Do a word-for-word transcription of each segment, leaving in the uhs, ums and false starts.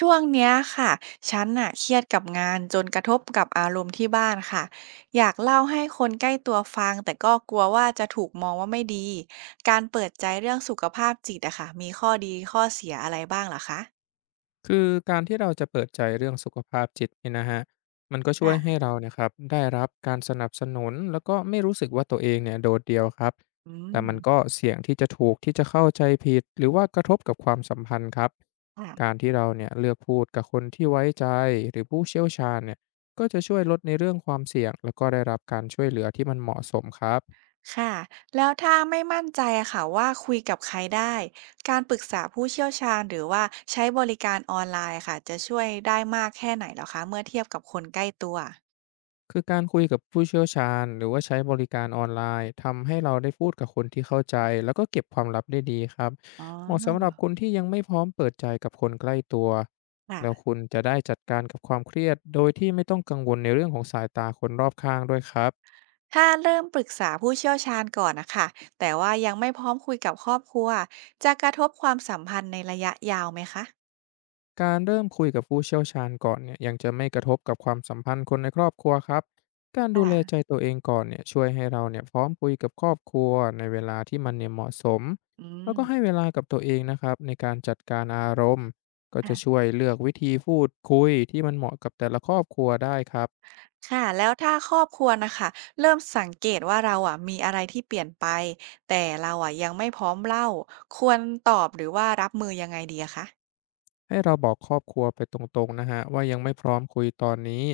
ช่วงเนี้ยค่ะ ฉันน่ะเครียดกับงานจนกระทบกับอารมณ์ที่บ้านค่ะ อยากเล่าให้คนใกล้ตัวฟังแต่ก็กลัวว่าจะถูกมองว่าไม่ดี การเปิดใจเรื่องสุขภาพจิตอะค่ะมีข้อดีข้อเสียอะไรบ้างเหรอคะคือการที่เราจะเปิดใจเรื่องสุขภาพจิตเนี่ยนะฮะมันก็ช่วยให้ค่ะเราเนี่ยครับได้รับการสนับสนุนแล้วก็ไม่รู้สึกว่าตัวเองเนี่ยโดดเดี่ยวครับอืแต่มมันก็เสี่ยงที่จะถูกที่จะเข้าใจผิดหรือว่ากระทบกับความสัมพันธ์ครับค่ะ การที่เราเนี่ยเลือกพูดกับคนที่ไว้ใจหรือผู้เชี่ยวชาญเนี่ยก็จะช่วยลดในเรื่องความเสี่ยงแล้วก็ได้รับการช่วยเหลือที่มันเหมาะสมครับ ค่ะ แล้วถ้าไม่มั่นใจอะค่ะว่าคุยกับใครได้ การปรึกษาผู้เชี่ยวชาญหรือว่าใช้บริการออนไลน์ค่ะจะช่วยได้มากแค่ไหนเหรอคะเมื่อเทียบกับคนใกล้ตัวคือการคุยกับผู้เชี่ยวชาญหรือว่าใช้บริการออนไลน์ทำให้เราได้พูดกับคนที่เข้าใจแล้วก็เก็บความลับได้ดีครับอ๋เหมาะสำหรับอคนที่ยังไม่พร้อมเปิดใจกับคนใกล้ตัวแล้วค่ะ คุณจะได้จัดการกับความเครียดโดยที่ไม่ต้องกังวลในเรื่องของสายตาคนรอบข้างด้วยครับ ถ้าเริ่มปรึกษาผู้เชี่ยวชาญก่อนนะคะ แต่ว่ายังไม่พร้อมคุยกับครอบครัวจะกระทบความสัมพันธ์ในระยะยาวไหมคะการเริ่มคุยกับผู้เชี่ยวชาญก่อนเนี่ยยังจะไม่กระทบกับความสัมพันธ์คนในครอบครัวครับ การดูแลใจค่ะตัวเองก่อนเนี่ยช่วยให้เราเนี่ยพร้อมคุยกับครอบครัวในเวลาที่มันเนี่ยเหมาะสมอืแล้มวก็ให้เวลากับตัวเองนะครับในการจัดการอารมณ์ก็ค่ะจะช่วยเลือกวิธีพูดคุยที่มันเหมาะกับแต่ละครอบครัวได้ครับ ค่ะ แล้วถ้าครอบครัวนะคะ เริ่มสังเกตว่าเราอะมีอะไรที่เปลี่ยนไป แต่เราอะยังไม่พร้อมเล่า ควรตอบหรือว่ารับมือยังไงดีอะคะให้เราบอกครอบครัวไปตรงๆนะฮะว่ายังไม่พร้อมคุยตอนนี้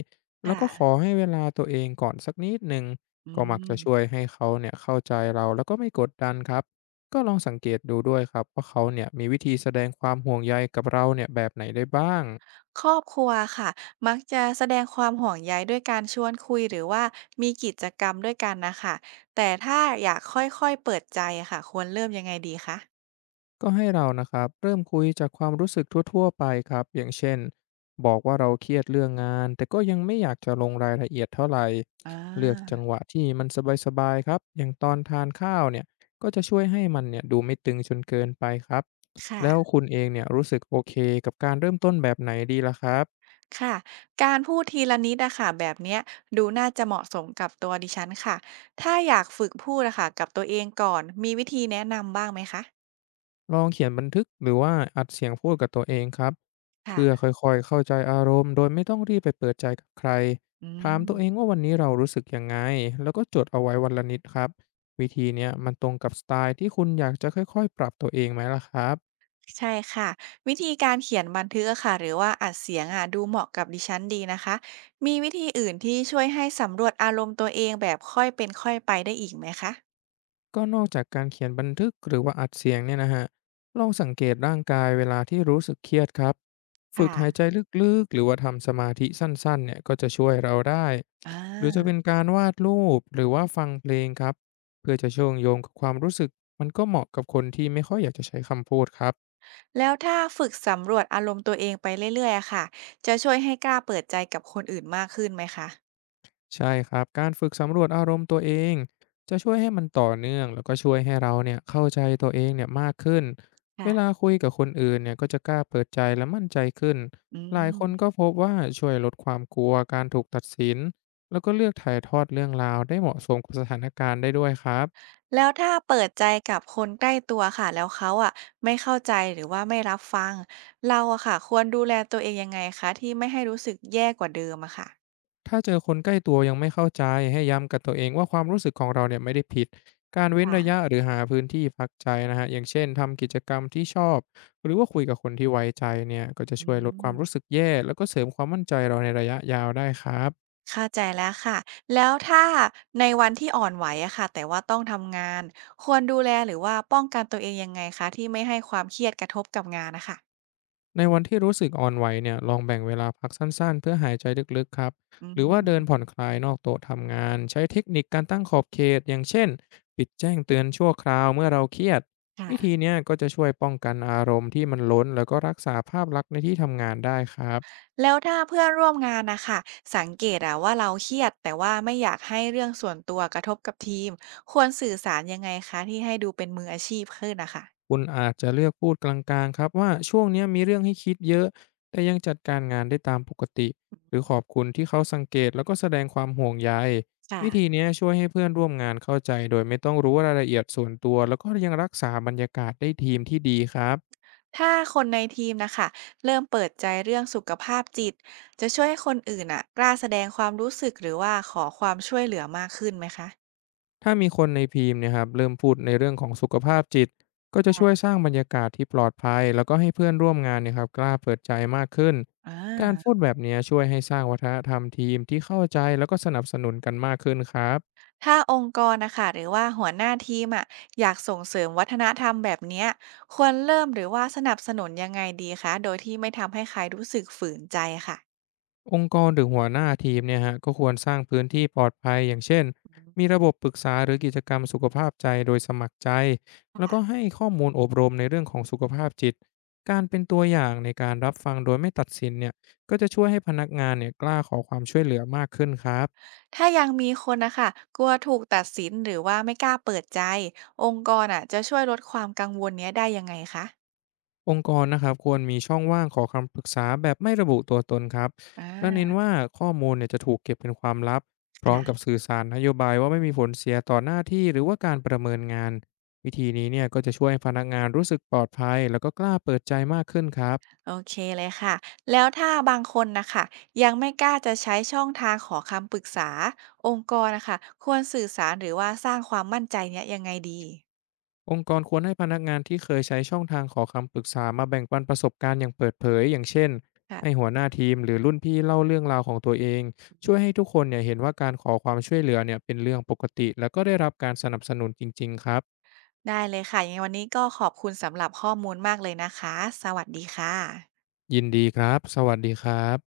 แล้วค่ะก็ขอให้เวลาตัวเองก่อนสักนิดหนึ่งอืก็มักจะช่วยม ให้เขาเนี่ยเข้าใจเราแล้วก็ไม่กดดันครับก็ลองสังเกตดูด้วยครับว่าเขาเนี่ยมีวิธีแสดงความห่วงใยกับเราเนี่ยแบบไหนได้บ้าง ครอบครัวค่ะมักจะแสดงความห่วงใยด้วยการชวนคุยหรือว่ามีกิจกรรมด้วยกันนะค่ะแต่ถ้าอยากค่อยๆเปิดใจอะค่ะควรเริ่มยังไงดีคะก็ให้เรานะครับเริ่มคุยจากความรู้สึกทั่วๆไปครับอย่างเช่นบอกว่าเราเครียดเรื่องงานแต่ก็ยังไม่อยากจะลงรายละเอียดเท่าไหร่อาเลือกจังหวะที่มันสบายๆครับอย่างตอนทานข้าวเนี่ยก็จะช่วยให้มันเนี่ยดูไม่ตึงจนเกินไปครับค่ะแล้วคุณเองเนี่ยรู้สึกโอเคกับการเริ่มต้นแบบไหนดีล่ะครับ ค่ะการพูดทีละนิดอะค่ะแบบเนี้ยดูน่าจะเหมาะสมกับตัวดิฉันค่ะถ้าอยากฝึกพูดอะค่ะกับตัวเองก่อนมีวิธีแนะนำบ้างไหมคะลองเขียนบันทึกหรือว่าอัดเสียงพูดกับตัวเองครับเพื่อค่ะค่อยๆเข้าใจอารมณ์โดยไม่ต้องรีบไปเปิดใจกับใครอืถามตัวเองม ว่าวันนี้เรารู้สึกยังไงแล้วก็จดเอาไว้วันละนิดครับวิธีเนี้ยมันตรงกับสไตล์ที่คุณอยากจะค่อยๆปรับตัวเองไหมล่ะครับ ใช่ค่ะวิธีการเขียนบันทึกอะค่ะหรือว่าอัดเสียงอะดูเหมาะกับดิฉันดีนะคะมีวิธีอื่นที่ช่วยให้สำรวจอารมณ์ตัวเองแบบค่อยเป็นค่อยไปได้อีกไหมคะก็นอกจากการเขียนบันทึกหรือว่าอัดเสียงเนี่ยนะฮะลองสังเกตร่างกายเวลาที่รู้สึกเครียดครับฝึกหายค่ะใจลึกๆหรือว่าทำสมาธิสั้นๆเนี่ยก็จะช่วยเราได้อ่หรือจะาเป็นการวาดรูปหรือว่าฟังเพลงครับเพื่อจะเชื่อมโยงกับความรู้สึกมันก็เหมาะกับคนที่ไม่ค่อยอยากจะใช้คำพูดครับ แล้วถ้าฝึกสำรวจอารมณ์ตัวเองไปเรื่อยๆอะค่ะจะช่วยให้กล้าเปิดใจกับคนอื่นมากขึ้นไหมคะใช่ครับการฝึกสำรวจอารมณ์ตัวเองจะช่วยให้มันต่อเนื่องแล้วก็ช่วยให้เราเนี่ยเข้าใจตัวเองเนี่ยมากขึ้นเวค่ะลาคุยกับคนอื่นเนี่ยก็จะกล้าเปิดใจและมั่นใจขึ้นอืหลายคนก็มพบว่าช่วยลดความกลัวการถูกตัดสินแล้วก็เลือกถ่ายทอดเรื่องราวได้เหมาะสมกับสถานการณ์ได้ด้วยครับ แล้วถ้าเปิดใจกับคนใกล้ตัวค่ะแล้วเขาอ่ะไม่เข้าใจหรือว่าไม่รับฟังเราอะค่ะควรดูแลตัวเองยังไงคะที่ไม่ให้รู้สึกแย่กว่าเดิมอะค่ะ ถ้าเจอคนใกล้ตัวยังไม่เข้าใจให้ย้ำกับตัวเองว่าความรู้สึกของเราเนี่ยไม่ได้ผิดการเว้นระยะหรือหาพื้นที่พักใจนะฮะอย่างเช่นทำกิจกรรมที่ชอบหรือว่าคุยกับคนที่ไว้ใจเนี่ยก็จะอืช่วยลดคมวามรู้สึกแย่แล้วก็เสริมความมั่นใจเราในระยะยาวได้ครับ เข้าใจแล้วค่ะแล้วถ้าในวันที่อ่อนไหวอะค่ะแต่ว่าต้องทำงานควรดูแลหรือว่าป้องกันตัวเองยังไงคะที่ไม่ให้ความเครียดกระทบกับงานนะคะในวันที่รู้สึกอ่อนไหวเนี่ยลองแบ่งเวลาพักสั้นๆเพื่อหายใจลึกๆครับอืหรือว่ามเดินผ่อนคลายนอกโต๊ะทำงานใช้เทคนิคการตั้งขอบเขตอย่างเช่นปิดแจ้งเตือนชั่วคราวเมื่อเราเครียดค่ะวิธีเนี้ยก็จะช่วยป้องกันอารมณ์ที่มันล้นแล้วก็รักษาภาพลักษณ์ในที่ทำงานได้ครับ แล้วถ้าเพื่อนร่วมงานนะคะสังเกตอะว่าเราเครียดแต่ว่าไม่อยากให้เรื่องส่วนตัวกระทบกับทีมควรสื่อสารยังไงคะที่ให้ดูเป็นมืออาชีพขึ้นนะคะคุณอาจจะเลือกพูดกลางๆครับว่าช่วงเนี้ยมีเรื่องให้คิดเยอะแต่ยังจัดการงานได้ตามปกติหรือขอบคุณที่เขาสังเกตแล้วก็แสดงความห่วงใยวิธีค่ะ เนี้ยช่วยให้เพื่อนร่วมงานเข้าใจโดยไม่ต้องรู้รายละเอียดส่วนตัวแล้วก็ยังรักษาบรรยากาศได้ทีมที่ดีครับ ถ้าคนในทีมนะคะเริ่มเปิดใจเรื่องสุขภาพจิตจะช่วยให้คนอื่นอ่ะกล้าแสดงความรู้สึกหรือว่าขอความช่วยเหลือมากขึ้นไหมคะถ้ามีคนในทีมเนะครับเริ่มพูดในเรื่องของสุขภาพจิตก็จะช่วยสร้างบรรยากาศที่ปลอดภัยแล้วก็ให้เพื่อนร่วมงานเนะครับกล้าเปิดใจมากขึ้นอ่การพูดาแบบเนี้ยช่วยให้สร้างวัฒนธรรมทีมที่เข้าใจแล้วก็สนับสนุนกันมากขึ้นครับ ถ้าองค์กรนะคะหรือว่าหัวหน้าทีมอ่ะอยากส่งเสริมวัฒนธรรมแบบเนี้ยควรเริ่มหรือว่าสนับสนุนยังไงดีคะโดยที่ไม่ทำให้ใครรู้สึกฝืนใจค่ะองค์กรหรือหัวหน้าทีมเนี่ยฮะก็ควรสร้างพื้นที่ปลอดภัยอย่างเช่นมีระบบปรึกษาหรือกิจกรรมสุขภาพใจโดยสมัครใจแล้วก็ให้ข้อมูลอบรมในเรื่องของสุขภาพจิตการเป็นตัวอย่างในการรับฟังโดยไม่ตัดสินเนี่ยก็จะช่วยให้พนักงานเนี่ยกล้าขอความช่วยเหลือมากขึ้นครับ ถ้ายังมีคนนะคะกลัวถูกตัดสินหรือว่าไม่กล้าเปิดใจองค์กรอ่ะจะช่วยลดความกังวลเนี้ยได้ยังไงคะองค์กรนะครับควรมีช่องว่างขอคำปรึกษาแบบไม่ระบุตัวตนครับอ่และเน้านว่าข้อมูลเนี่ยจะถูกเก็บเป็นความลับพร้อมกับค่ะ สื่อสารนโยบายว่าไม่มีผลเสียต่อหน้าที่หรือว่าการประเมินงานวิธีนี้เนี่ยก็จะช่วยให้พนักงานรู้สึกปลอดภัยแล้วก็กล้าเปิดใจมากขึ้นครับ โอเคเลยค่ะ แล้วถ้าบางคนนะคะยังไม่กล้าจะใช้ช่องทางขอคำปรึกษาองค์กรนะคะควรสื่อสารหรือว่าสร้างความมั่นใจเนี้ยยังไงดีองค์กรควรให้พนักงานที่เคยใช้ช่องทางขอคำปรึกษามาแบ่งปันประสบการณ์อย่างเปิดเผยอย่างเช่นให้ค่ะหัวหน้าทีมหรือรุ่นพี่เล่าเรื่องราวของตัวเองช่วยให้ทุกคนเนี่ยเห็นว่าการขอความช่วยเหลือเนี่ยเป็นเรื่องปกติแล้วก็ได้รับการสนับสนุนจริงๆครับได้เลยค่ะ ยังไงวันนี้ก็ขอบคุณสำหรับข้อมูลมากเลยนะคะ สวัสดีค่ะยินดีครับสวัสดีครับ